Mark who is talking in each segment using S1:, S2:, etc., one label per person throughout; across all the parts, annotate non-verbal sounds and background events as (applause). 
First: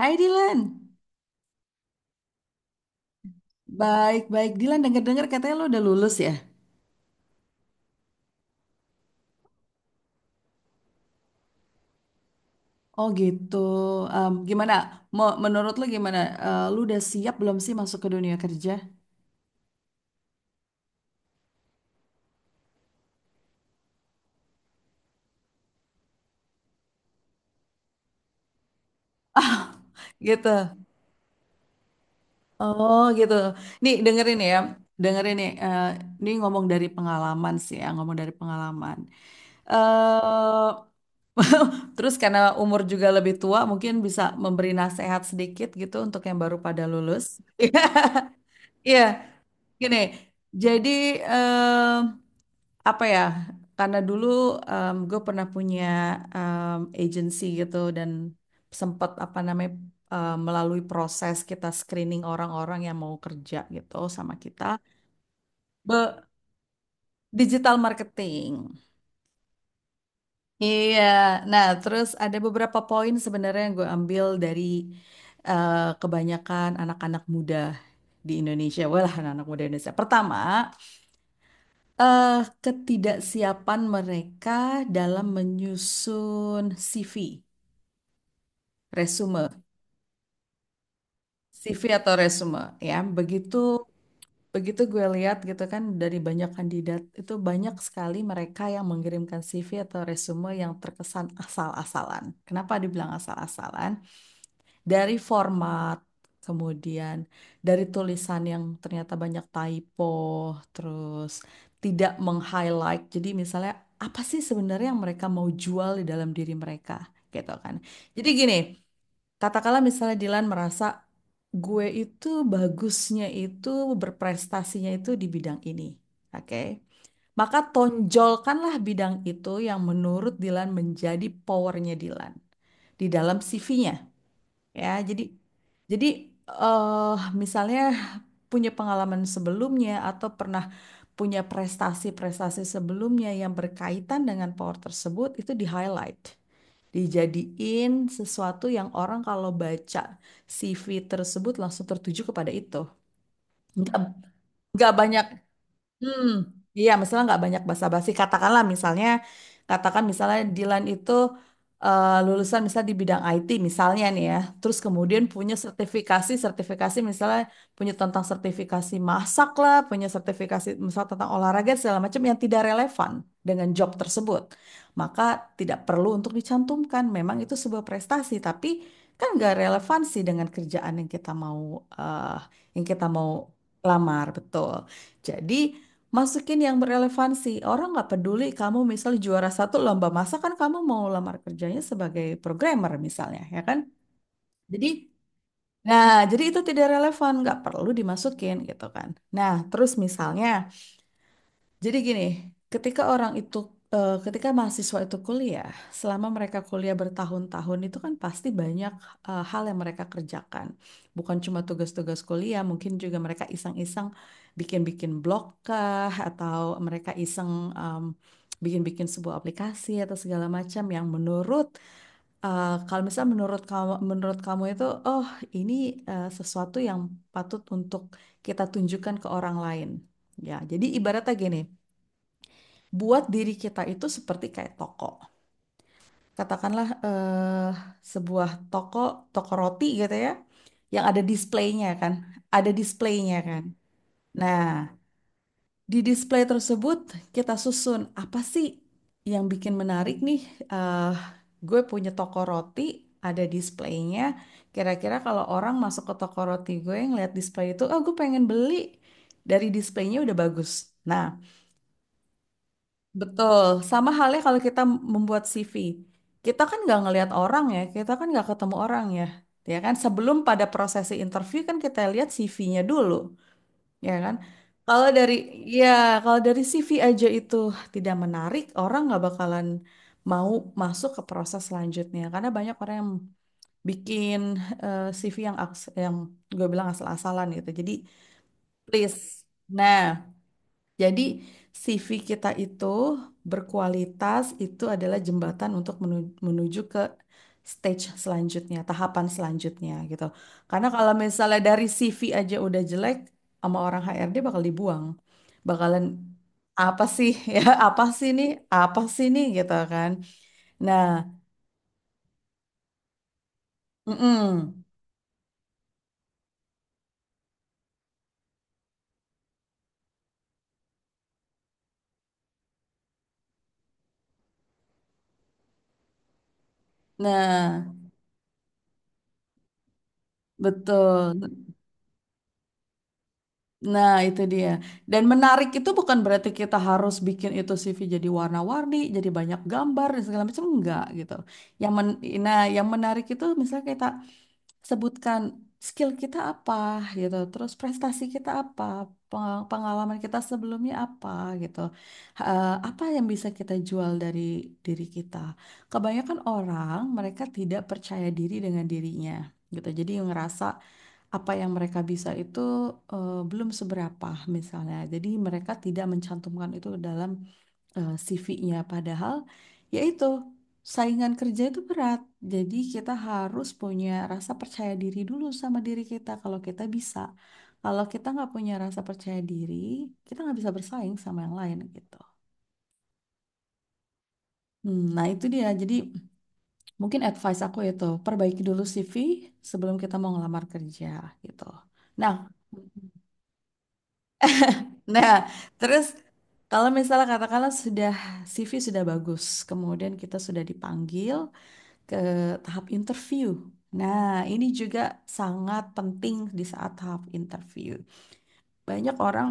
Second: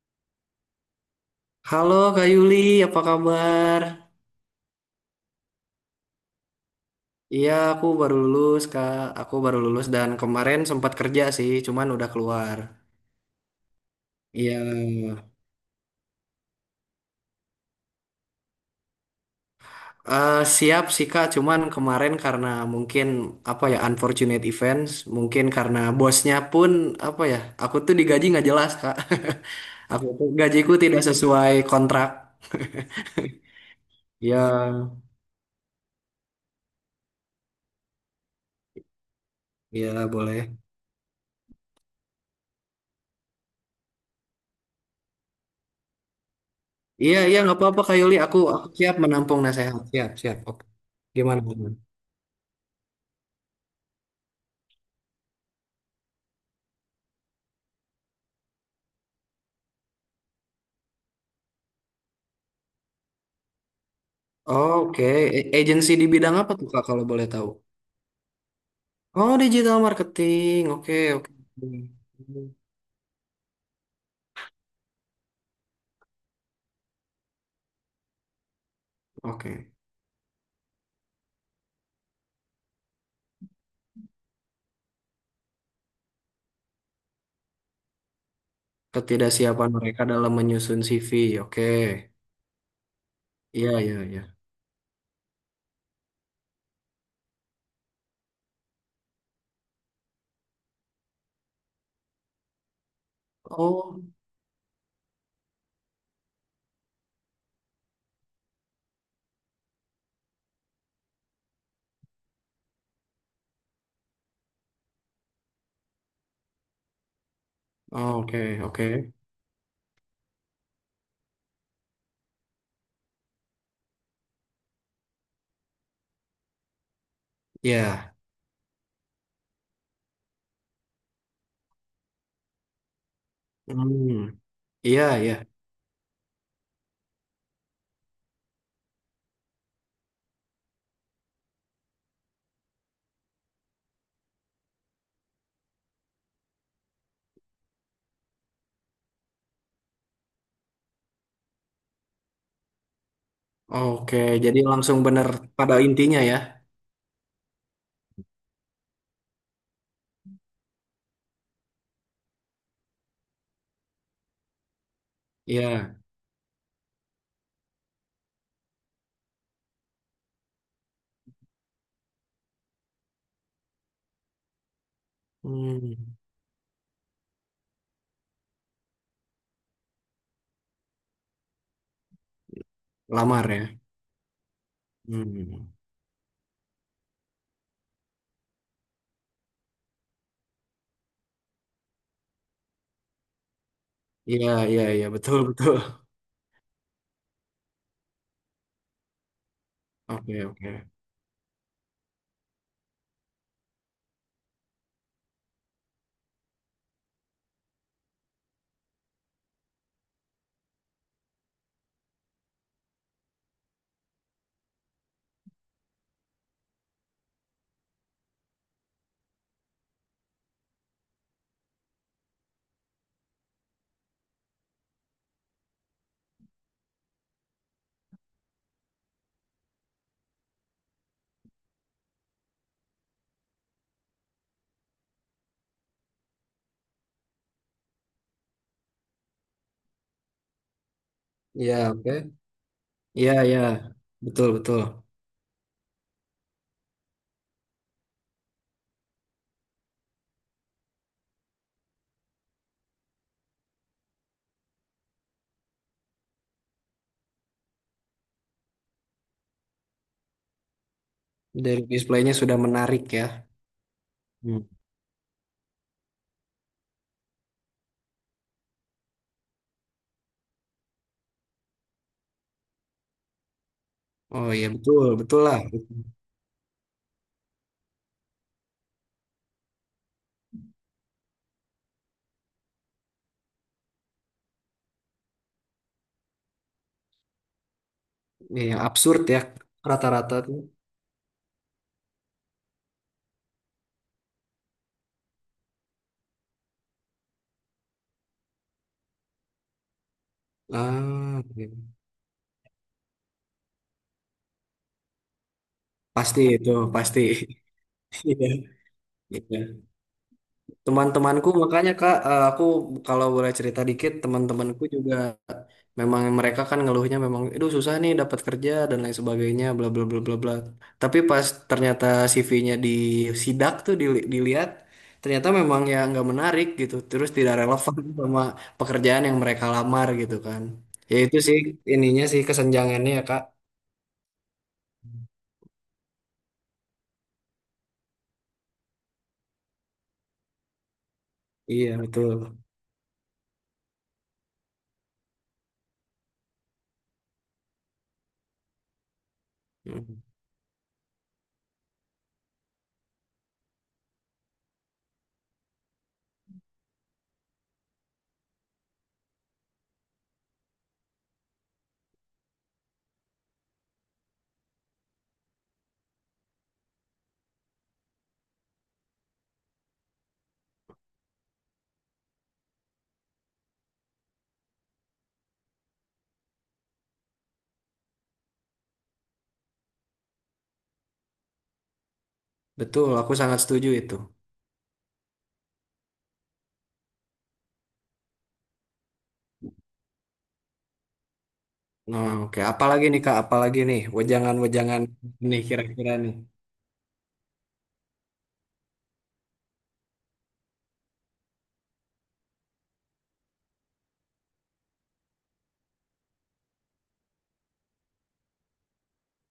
S1: Hai Dilan,
S2: Halo Kak Yuli, apa kabar?
S1: baik-baik. Dilan denger-denger katanya lo udah lulus ya?
S2: Iya, aku baru lulus, Kak. Aku baru lulus dan kemarin sempat kerja sih, cuman udah keluar.
S1: Oh gitu. Em,
S2: Iya,
S1: gimana? Menurut lo gimana? Lo udah siap belum sih masuk ke dunia kerja?
S2: siap sih Kak, cuman kemarin karena mungkin apa ya unfortunate events, mungkin karena bosnya pun apa ya, aku tuh digaji nggak jelas Kak. (laughs) Aku
S1: (laughs)
S2: tuh gajiku
S1: Gitu.
S2: tidak sesuai kontrak.
S1: Oh gitu. Nih dengerin
S2: Iya,
S1: ya, dengerin nih. Ini ngomong dari pengalaman sih ya, ngomong dari pengalaman.
S2: iya boleh.
S1: eh (laughs) Terus karena umur juga lebih tua, mungkin bisa memberi nasihat sedikit gitu untuk yang baru pada
S2: Iya,
S1: lulus.
S2: iya nggak apa-apa Kak Yuli,
S1: (laughs)
S2: aku siap
S1: Iya,
S2: menampung nasihat.
S1: gini.
S2: Siap, siap. Oke.
S1: Jadi
S2: Gimana?
S1: apa ya, karena dulu gue pernah punya agency gitu dan sempat apa namanya, melalui proses kita screening orang-orang yang mau kerja gitu sama kita.
S2: Oke. Agency di
S1: Be-
S2: bidang apa tuh Kak kalau boleh tahu?
S1: Digital marketing,
S2: Oh, digital marketing. Oke,
S1: iya.
S2: oke.
S1: Nah, terus ada beberapa poin sebenarnya yang gue ambil dari eh, kebanyakan anak-anak muda di Indonesia. Walah, anak-anak muda
S2: Oke.
S1: Indonesia. Pertama, eh ketidaksiapan mereka dalam menyusun CV, resume,
S2: Ketidaksiapan mereka dalam menyusun CV. Oke.
S1: CV atau resume ya. Begitu
S2: Iya, iya, iya.
S1: begitu gue lihat gitu kan, dari banyak kandidat itu banyak sekali mereka yang mengirimkan CV atau resume yang terkesan asal-asalan. Kenapa dibilang asal-asalan?
S2: Oh,
S1: Dari format, kemudian dari tulisan yang ternyata banyak typo, terus tidak meng-highlight. Jadi misalnya apa sih sebenarnya yang mereka mau jual di dalam diri mereka gitu kan.
S2: oh,
S1: Jadi
S2: oke,
S1: gini,
S2: oke.
S1: katakanlah misalnya Dilan merasa gue itu bagusnya itu berprestasinya itu di bidang ini. Oke. Maka
S2: Iya.
S1: tonjolkanlah bidang itu yang menurut Dilan menjadi powernya Dilan di dalam CV-nya.
S2: Hmm.
S1: Ya,
S2: Iya,
S1: jadi
S2: iya.
S1: jadi eh misalnya punya pengalaman sebelumnya atau pernah punya prestasi-prestasi sebelumnya yang berkaitan dengan power tersebut itu di-highlight. Dijadiin sesuatu yang orang kalau baca CV tersebut langsung tertuju kepada itu. Nggak,
S2: Oke, jadi
S1: nggak
S2: langsung
S1: banyak.
S2: benar pada intinya
S1: Hmm,
S2: ya.
S1: iya, misalnya nggak banyak basa-basi. Katakanlah misalnya, katakan misalnya Dilan itu lulusan misalnya di bidang IT misalnya nih ya. Terus kemudian punya
S2: Iya.
S1: sertifikasi, sertifikasi misalnya punya tentang sertifikasi masak lah, punya sertifikasi misalnya tentang olahraga segala macam yang tidak relevan dengan job tersebut. Maka tidak perlu
S2: Hmm.
S1: untuk dicantumkan. Memang itu sebuah prestasi, tapi kan nggak relevansi dengan kerjaan eh, yang kita mau
S2: Lamar ya.
S1: lamar, betul. Jadi
S2: Hmm.
S1: masukin yang berelevansi. Orang nggak peduli kamu misal juara satu lomba masak kan kamu mau lamar kerjanya sebagai programmer misalnya, ya kan?
S2: Iya, iya,
S1: Jadi,
S2: iya, betul, betul.
S1: nah jadi itu tidak relevan, nggak perlu dimasukin gitu kan. Nah, terus
S2: Oke,
S1: misalnya
S2: oke.
S1: jadi gini, ketika orang itu, ketika mahasiswa itu kuliah, selama mereka kuliah bertahun-tahun itu kan pasti banyak hal yang mereka kerjakan. Bukan cuma tugas-tugas kuliah, mungkin juga mereka iseng-iseng bikin-bikin blog kah, atau mereka iseng em, bikin-bikin sebuah aplikasi atau segala macam yang kalau misalnya menurut kamu itu, oh ini, sesuatu yang patut untuk kita tunjukkan ke orang lain. Ya, jadi ibaratnya gini, buat diri kita itu seperti kayak toko. Katakanlah sebuah toko, toko roti gitu ya, yang ada displaynya
S2: Iya, oke.
S1: kan, ada
S2: Iya,
S1: displaynya
S2: iya.
S1: kan.
S2: Betul,
S1: Nah,
S2: betul.
S1: di display tersebut kita susun apa sih yang bikin menarik nih? eh gue punya toko roti, ada displaynya. Kira-kira kalau orang masuk ke toko roti gue ngeliat display itu, oh gue pengen beli. Dari displaynya udah bagus. Nah,
S2: Dari displaynya sudah menarik ya.
S1: betul, sama halnya kalau
S2: Hmm.
S1: kita membuat CV. Kita kan nggak ngelihat orang ya, kita kan nggak ketemu orang ya. Ya kan, sebelum pada prosesi interview kan kita lihat CV-nya dulu, ya kan?
S2: Oh iya betul,
S1: Kalau dari
S2: betul lah.
S1: ya, kalau dari CV aja itu tidak menarik, orang nggak bakalan mau masuk ke proses selanjutnya karena banyak orang yang bikin CV yang yang gue bilang asal-asalan gitu. Jadi,
S2: Iya,
S1: please.
S2: absurd ya
S1: Nah,
S2: rata-rata tuh.
S1: jadi CV kita itu berkualitas itu adalah jembatan untuk menuju ke stage selanjutnya, tahapan selanjutnya gitu. Karena kalau
S2: Ah,
S1: misalnya
S2: iya.
S1: dari CV aja udah jelek, sama orang HRD bakal dibuang. Bakalan
S2: Pasti itu,
S1: apa
S2: pasti.
S1: sih, (laughs) ya, apa sih
S2: (laughs) Iya,
S1: nih, apa sih nih
S2: iya.
S1: gitu kan. Nah,
S2: Teman-temanku makanya Kak, aku kalau boleh cerita dikit, teman-temanku
S1: mm-mm.
S2: juga memang mereka kan ngeluhnya memang, aduh susah nih dapat kerja dan lain sebagainya, bla bla bla bla bla. Tapi pas ternyata CV-nya disidak tuh dilihat, ternyata memang ya nggak menarik gitu, terus tidak
S1: Nah,
S2: relevan (laughs) sama pekerjaan yang mereka lamar gitu kan. Ya itu
S1: betul.
S2: sih ininya sih kesenjangannya ya Kak.
S1: Nah, itu dia. Dan menarik itu bukan berarti kita harus bikin itu CV jadi warna-warni, jadi banyak gambar dan segala macam, enggak gitu.
S2: Iya
S1: Yang men
S2: betul.
S1: nah, yang menarik itu misalnya kita sebutkan skill kita apa gitu, terus prestasi kita apa, pengalaman
S2: Mm.
S1: kita sebelumnya apa gitu. Apa yang bisa kita jual dari diri kita? Kebanyakan orang mereka tidak percaya diri dengan dirinya gitu. Jadi ngerasa apa yang mereka bisa itu, belum seberapa misalnya. Jadi mereka tidak mencantumkan itu ke dalam CV-nya padahal yaitu saingan kerja itu berat. Jadi kita harus punya rasa percaya diri dulu sama diri kita kalau kita bisa. Kalau kita nggak punya rasa percaya diri, kita nggak bisa bersaing sama yang lain gitu.
S2: Betul, aku sangat setuju itu.
S1: Hmm, nah itu dia, jadi mungkin advice aku itu perbaiki dulu CV sebelum kita mau ngelamar kerja gitu.
S2: Nah,
S1: Nah
S2: oke. Apalagi nih Kak, apalagi nih wejangan-wejangan
S1: Nah,
S2: nih
S1: terus
S2: kira-kira nih.
S1: kalau misalnya katakanlah sudah CV sudah bagus, kemudian kita sudah dipanggil ke tahap interview. Nah, ini juga sangat penting di saat tahap interview. Banyak orang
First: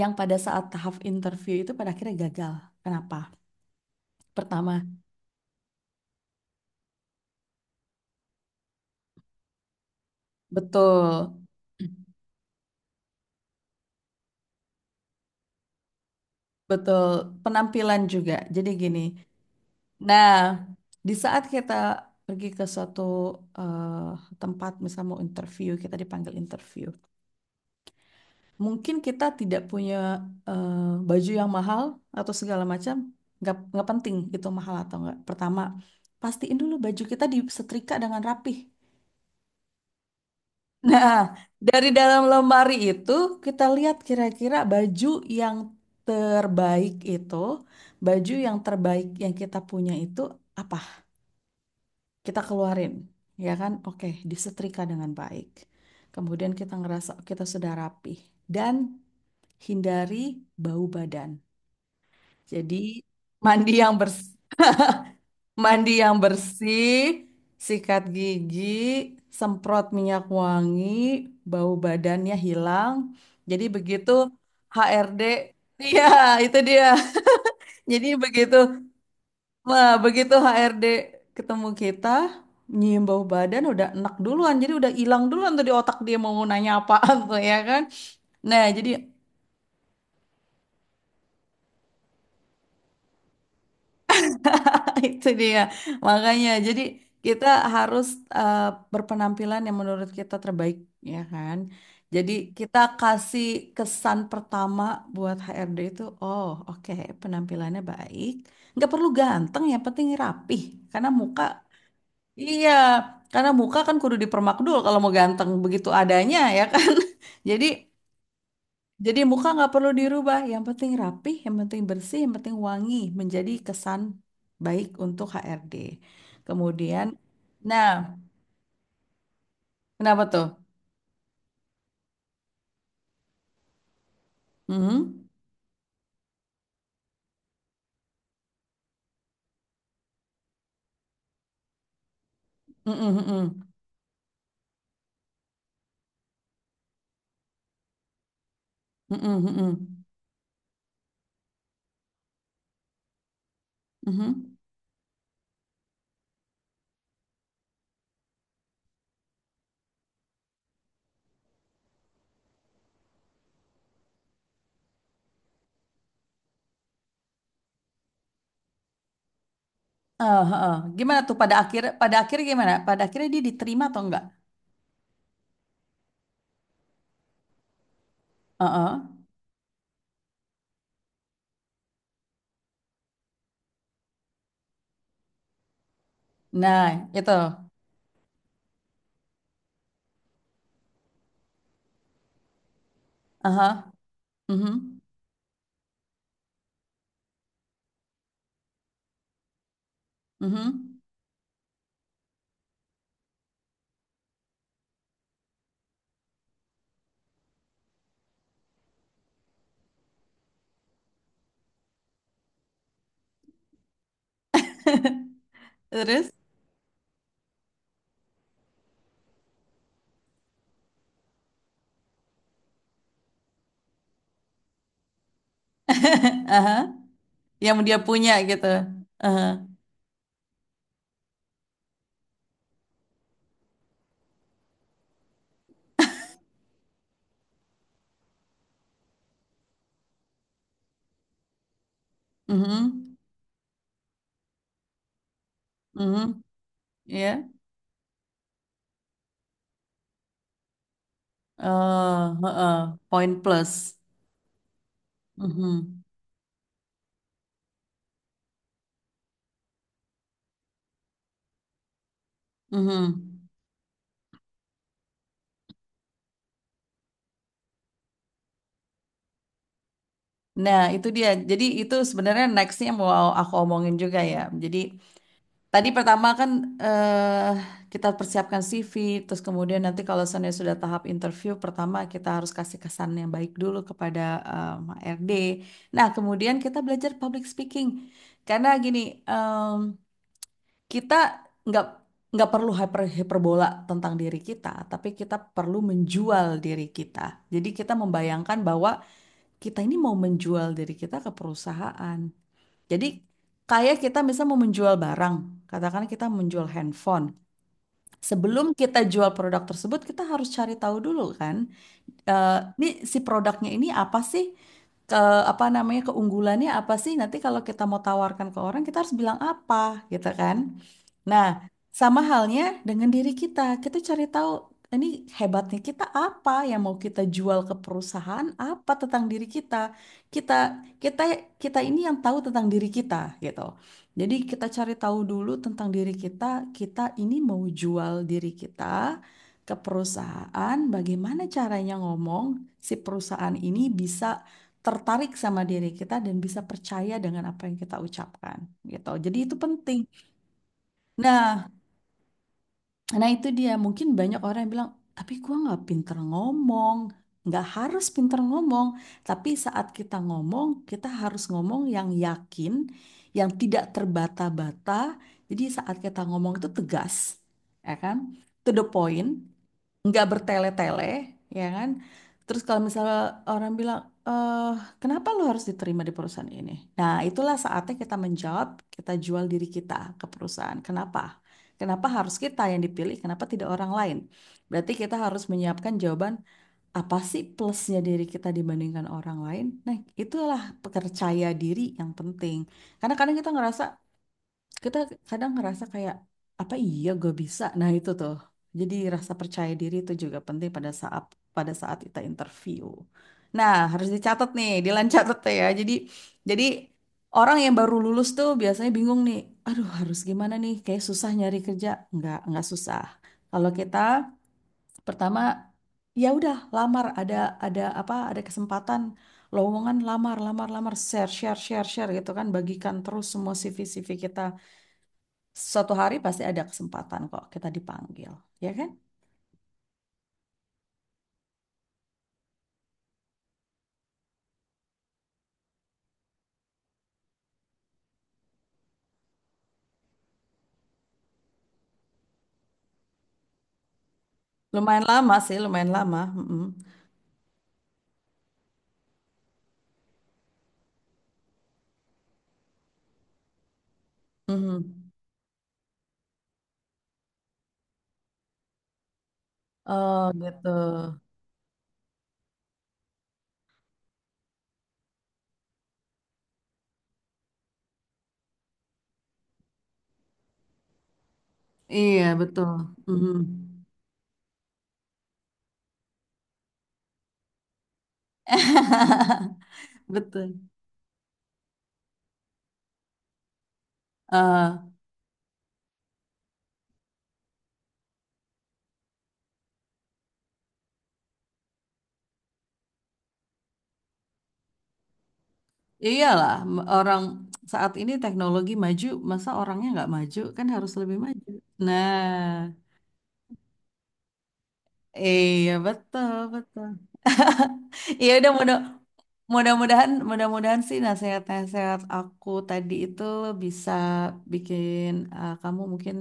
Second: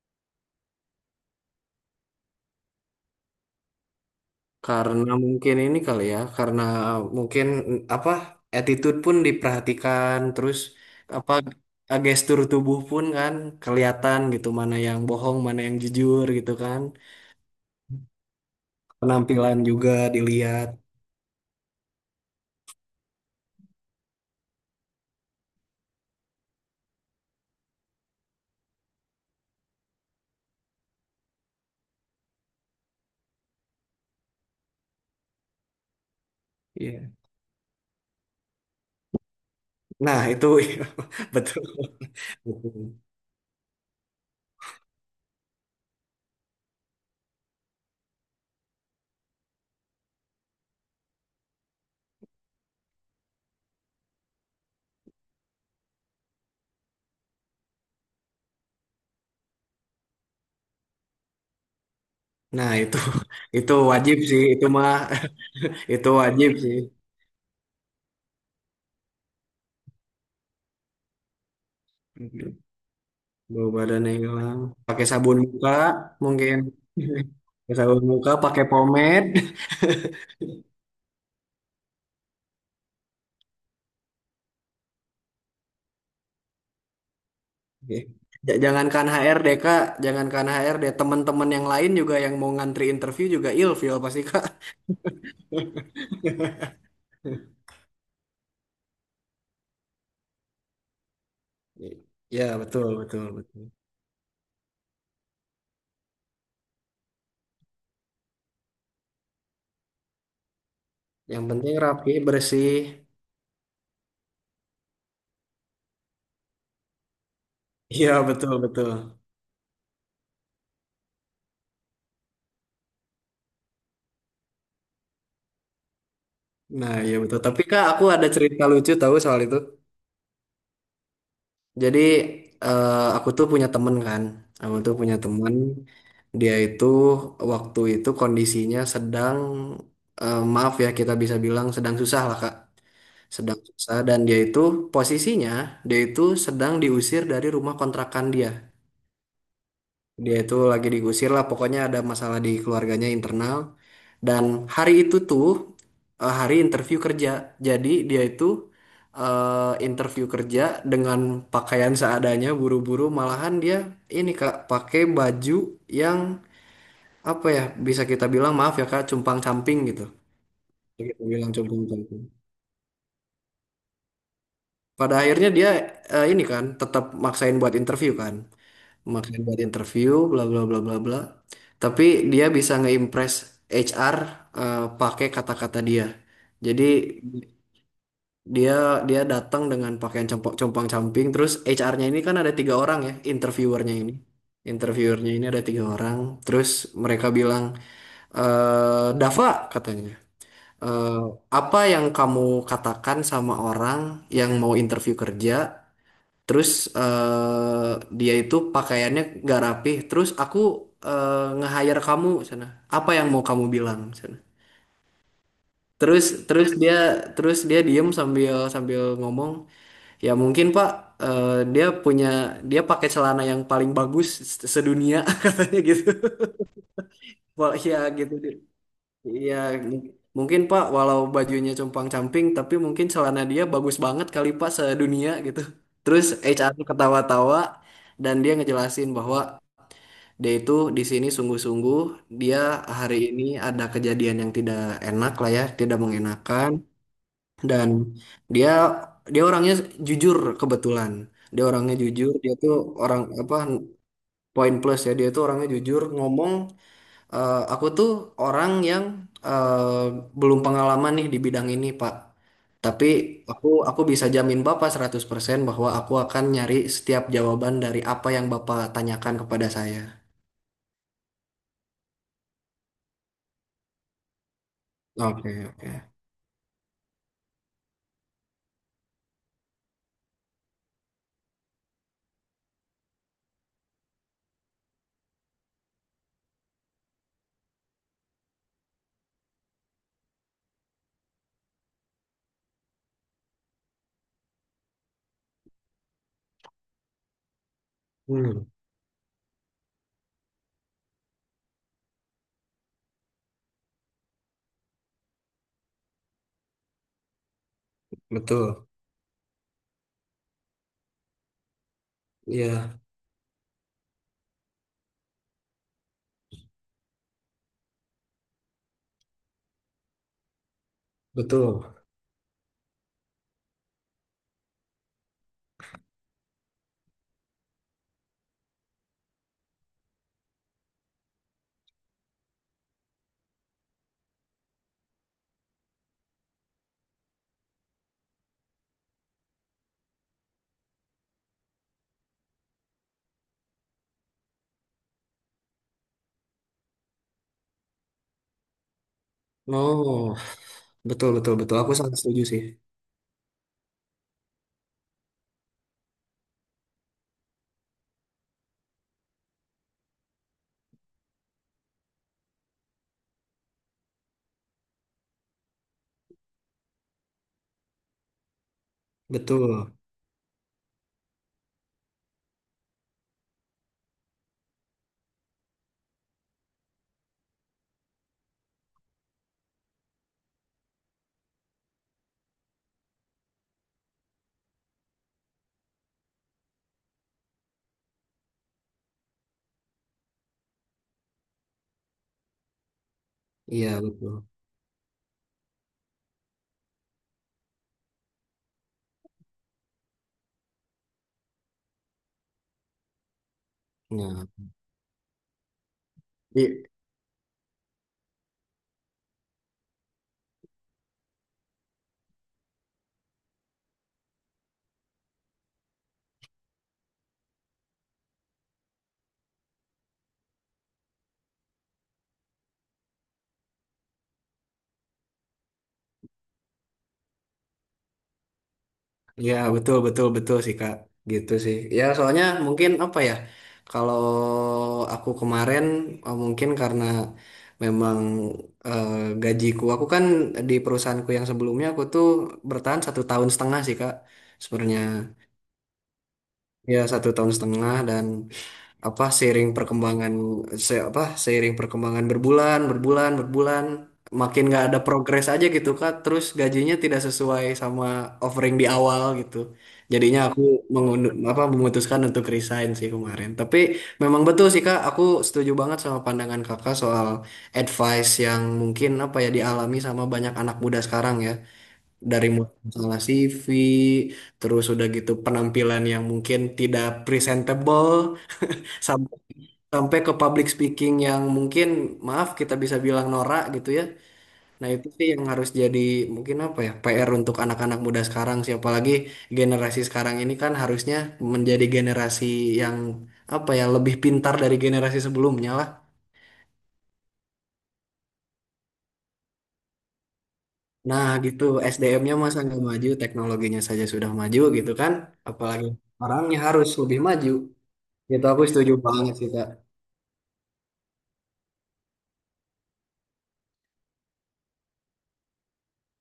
S1: yang pada saat tahap interview itu pada akhirnya gagal. Kenapa? Pertama,
S2: Karena mungkin ini kali ya, karena mungkin apa attitude pun diperhatikan, terus apa
S1: betul,
S2: gestur tubuh pun kan kelihatan gitu mana yang bohong, mana yang jujur gitu kan.
S1: betul, penampilan juga. Jadi gini.
S2: Penampilan juga
S1: Nah,
S2: dilihat.
S1: di saat kita pergi ke suatu tempat, misal mau interview, kita dipanggil interview. Mungkin kita tidak punya eh, baju yang mahal atau segala macam. Nggak penting itu mahal atau nggak. Pertama, pastiin dulu baju
S2: Iya.
S1: kita disetrika dengan rapih.
S2: Nah, itu.
S1: (laughs) Nah,
S2: (laughs) Betul.
S1: dari dalam lemari
S2: Betul.
S1: itu kita lihat kira-kira baju yang terbaik itu, baju yang terbaik yang kita punya itu apa, kita keluarin, ya kan, oke, disetrika dengan baik. Kemudian kita ngerasa kita sudah rapih dan hindari bau badan.
S2: Nah,
S1: Jadi mandi
S2: itu
S1: yang
S2: wajib
S1: bersih,
S2: sih, itu mah.
S1: mandi
S2: (laughs) Itu
S1: yang
S2: wajib sih.
S1: bersih, sikat gigi, semprot minyak wangi, bau badannya hilang. Jadi
S2: Bau badan
S1: begitu
S2: yang hilang, pakai
S1: HRD,
S2: sabun muka
S1: iya,
S2: mungkin.
S1: itu dia.
S2: (laughs) Pakai
S1: (laughs)
S2: sabun
S1: Jadi
S2: muka pakai
S1: begitu,
S2: pomade.
S1: nah, begitu HRD ketemu kita, nyium bau badan udah enak duluan. Jadi udah hilang duluan tuh di otak dia mau nanya apaan tuh, ya kan.
S2: (laughs) Oke.
S1: Nah, jadi,
S2: Jangankan HRD kak, jangankan HRD teman-teman yang lain juga yang mau ngantri interview juga ilfil pasti kak.
S1: (laughs) itu dia, makanya. Jadi kita harus eh, berpenampilan yang menurut kita terbaik, ya kan?
S2: (laughs)
S1: Jadi
S2: Ya
S1: kita
S2: betul betul
S1: kasih
S2: betul.
S1: kesan pertama buat HRD itu, oh oke, penampilannya baik. Nggak perlu ganteng, yang penting rapih. Karena muka,
S2: Yang penting rapi
S1: iya,
S2: bersih.
S1: karena muka kan kudu dipermak dulu kalau mau ganteng begitu adanya, ya kan? (laughs) Jadi
S2: Iya betul betul.
S1: jadi muka nggak perlu dirubah, yang penting rapih, yang penting bersih, yang penting wangi, menjadi kesan baik untuk HRD.
S2: Nah
S1: Kemudian,
S2: iya betul tapi kak
S1: nah,
S2: aku ada cerita lucu tahu soal itu.
S1: kenapa tuh?
S2: Jadi eh, aku tuh punya temen kan, aku tuh punya
S1: Mhm.
S2: temen dia itu waktu itu kondisinya sedang maaf ya kita bisa bilang sedang susah lah Kak,
S1: Mhm,
S2: sedang
S1: mhm.
S2: susah dan dia itu posisinya dia itu sedang diusir dari rumah kontrakan dia.
S1: Mhm, mhm.
S2: Dia itu lagi digusir lah, pokoknya ada masalah di keluarganya internal. Dan
S1: Mhm.
S2: hari itu tuh hari interview kerja. Jadi dia itu interview kerja dengan pakaian seadanya, buru-buru. Malahan dia ini Kak, pakai baju yang apa ya, bisa kita bilang maaf ya Kak, cumpang-camping gitu.
S1: Ah, ah, ah. Gimana
S2: Kita
S1: tuh,
S2: bilang
S1: pada
S2: cumpang-camping.
S1: akhir gimana? Pada akhirnya dia diterima atau enggak?
S2: Pada akhirnya dia ini kan tetap maksain buat interview kan,
S1: Ah, ah.
S2: makanya buat interview bla bla bla bla bla tapi dia bisa ngeimpress HR pakai kata-kata dia. Jadi
S1: Nah, itu.
S2: dia dia datang dengan pakaian compang-camping terus HR-nya ini kan ada tiga orang ya
S1: Aha.
S2: interviewernya ini.
S1: Mhm.
S2: Interviewernya ini ada tiga orang terus mereka bilang, eh Dava, katanya,
S1: Mhm.
S2: eh, apa yang kamu katakan sama orang yang mau interview kerja. Terus eh dia itu pakaiannya nggak rapih. Terus aku eh, nge-hire kamu sana. Apa yang mau kamu bilang sana? Terus
S1: Terus?
S2: terus dia terus dia diem sambil sambil ngomong. Ya mungkin Pak eh, dia punya dia pakai celana yang paling bagus sedunia (laughs) katanya gitu.
S1: (laughs) Aha.
S2: Wah,
S1: Yang dia
S2: ya
S1: punya
S2: gitu.
S1: gitu.
S2: Ya
S1: Aha.
S2: mung- mungkin Pak walau bajunya compang-camping tapi mungkin celana dia bagus banget kali Pak sedunia gitu. Terus HR ketawa-tawa dan dia ngejelasin bahwa dia itu di sini sungguh-sungguh. Dia hari
S1: Mhm.
S2: ini ada kejadian yang tidak enak lah ya, tidak
S1: Mhm.
S2: mengenakan.
S1: Ya.
S2: Dan dia dia orangnya jujur kebetulan. Dia orangnya
S1: eh
S2: jujur. Dia tuh
S1: heeh,
S2: orang
S1: poin
S2: apa,
S1: plus.
S2: poin plus ya. Dia tuh orangnya
S1: Mhm,
S2: jujur ngomong. "Eh, aku tuh orang yang eh, belum pengalaman nih di bidang ini, Pak. Tapi
S1: mhm.
S2: aku bisa jamin Bapak 100% bahwa aku akan nyari setiap jawaban dari apa yang Bapak tanyakan kepada saya.
S1: Nah, itu dia. Jadi itu sebenarnya nextnya mau aku omongin juga ya. Jadi
S2: Oke,
S1: tadi
S2: oke.
S1: pertama kan eh kita persiapkan CV, terus kemudian nanti kalau seandainya sudah tahap interview, pertama kita harus kasih kesan yang baik dulu kepada HRD. Nah, kemudian kita belajar public speaking. Karena gini, kita nggak nggak perlu hiperbola tentang diri kita, tapi kita perlu menjual diri kita. Jadi kita membayangkan
S2: Hmm,
S1: bahwa kita ini mau menjual diri kita ke perusahaan. Jadi kayak kita misal mau menjual barang, katakan kita menjual handphone. Sebelum
S2: betul.
S1: kita jual produk tersebut, kita harus cari tahu dulu kan, eh, ini
S2: Iya,
S1: si produknya ini apa sih? Ke, apa namanya, keunggulannya apa sih? Nanti kalau kita mau tawarkan ke orang kita harus bilang apa gitu kan? Nah,
S2: betul.
S1: sama halnya dengan diri kita. Kita cari tahu ini hebatnya kita apa yang mau kita jual ke perusahaan apa tentang diri kita. Kita kita kita ini yang tahu tentang diri kita gitu. Jadi kita cari tahu dulu tentang diri kita, kita ini mau jual diri kita ke perusahaan, bagaimana caranya ngomong si perusahaan ini bisa tertarik sama diri kita dan bisa percaya dengan apa yang kita ucapkan gitu. Jadi itu penting.
S2: Oh, betul, betul,
S1: Nah,
S2: betul. Aku sangat setuju sih.
S1: nah, itu dia, mungkin banyak orang yang bilang, tapi gua nggak pinter ngomong. Nggak harus pinter ngomong, tapi saat kita ngomong, kita harus ngomong yang yakin, yang tidak terbata-bata. Jadi saat kita ngomong itu tegas, ya kan? To the point,
S2: Betul.
S1: nggak bertele-tele, ya kan? Terus kalau misalnya orang bilang, eh kenapa lo harus diterima di perusahaan ini? Nah, itulah saatnya kita menjawab, kita jual diri kita ke perusahaan. Kenapa? Kenapa harus kita yang dipilih? Kenapa tidak orang lain? Berarti kita harus menyiapkan jawaban, apa sih plusnya diri kita dibandingkan orang lain? Nah, itulah percaya diri yang penting. Karena kadang kita ngerasa,
S2: Iya, betul.
S1: kita kadang ngerasa kayak apa iya gue bisa, nah itu tuh, jadi rasa percaya diri itu juga penting pada saat kita interview. Nah, harus
S2: Nah,
S1: dicatat nih Dilan, catat tuh ya. Jadi
S2: i-
S1: orang yang baru lulus tuh biasanya bingung nih, aduh harus gimana nih, kayak susah nyari kerja. Nggak susah kalau kita. Pertama, ya udah lamar, ada apa ada kesempatan lowongan, lamar lamar lamar, share share share share gitu kan, bagikan terus semua CV CV kita. Suatu hari pasti ada kesempatan kok kita dipanggil, ya kan?
S2: iya, betul, betul, betul sih, Kak. Gitu sih. Ya, soalnya mungkin apa ya, kalau aku kemarin mungkin karena memang eh, gajiku, aku kan di perusahaanku yang sebelumnya aku tuh bertahan satu tahun setengah sih, Kak. Sebenarnya,
S1: Lumayan lama sih, lumayan lama. Mm-mm.
S2: ya satu tahun setengah dan apa seiring perkembangan se apa seiring perkembangan berbulan berbulan berbulan makin nggak ada
S1: Mhm.
S2: progres aja gitu Kak terus gajinya tidak sesuai sama offering di awal gitu,
S1: Oh
S2: jadinya aku
S1: gitu.
S2: mengundur, apa memutuskan untuk resign sih kemarin tapi memang betul sih Kak aku setuju banget sama pandangan Kakak soal advice yang mungkin apa ya dialami sama banyak anak muda sekarang ya
S1: Iya
S2: dari
S1: betul.
S2: mulai masalah
S1: Mhm.
S2: CV terus udah gitu penampilan yang mungkin tidak presentable
S1: (laughs)
S2: sampai ke public
S1: Betul.
S2: speaking yang mungkin maaf kita bisa bilang norak gitu ya.
S1: Eh,
S2: Nah, itu sih yang harus jadi mungkin apa ya PR untuk anak-anak muda sekarang sih apalagi generasi sekarang ini kan harusnya menjadi generasi yang apa ya lebih pintar dari generasi sebelumnya lah.
S1: Iyalah orang saat ini teknologi maju, masa orangnya nggak maju kan harus lebih
S2: Nah,
S1: maju.
S2: gitu
S1: Nah,
S2: SDM-nya masa nggak maju, teknologinya saja sudah maju gitu kan.
S1: iya
S2: Apalagi
S1: betul
S2: orangnya
S1: betul.
S2: harus lebih maju.
S1: (laughs) Iya,
S2: Gitu
S1: udah.
S2: aku setuju banget sih, Kak.
S1: Mudah-mudahan, mudah-mudahan sih nasihat-nasihat aku tadi itu bisa bikin kamu mungkin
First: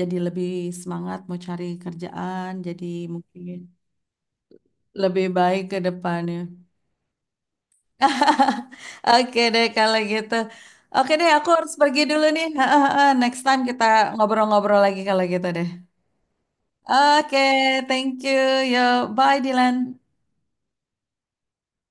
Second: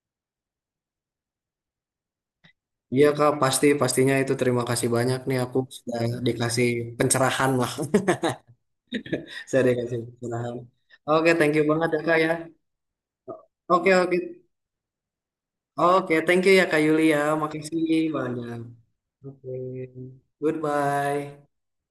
S1: jadi lebih semangat mau cari kerjaan, jadi
S2: Iya, Kak,
S1: mungkin
S2: pasti pastinya itu terima kasih banyak
S1: lebih
S2: nih aku
S1: baik ke
S2: sudah
S1: depannya.
S2: dikasih pencerahan lah.
S1: (laughs) Oke
S2: Saya
S1: deh kalau
S2: dikasih
S1: gitu.
S2: pencerahan.
S1: Oke deh,
S2: Oke,
S1: aku
S2: thank you
S1: harus
S2: banget ya
S1: pergi
S2: Kak
S1: dulu
S2: ya.
S1: nih. (laughs) Next time kita
S2: Oke, oke.
S1: ngobrol-ngobrol lagi kalau gitu deh.
S2: Oke, thank you ya Kak Yulia.
S1: Oke,
S2: Makasih
S1: thank you.
S2: banyak.
S1: Yo, bye
S2: Oke.
S1: Dylan.
S2: Goodbye.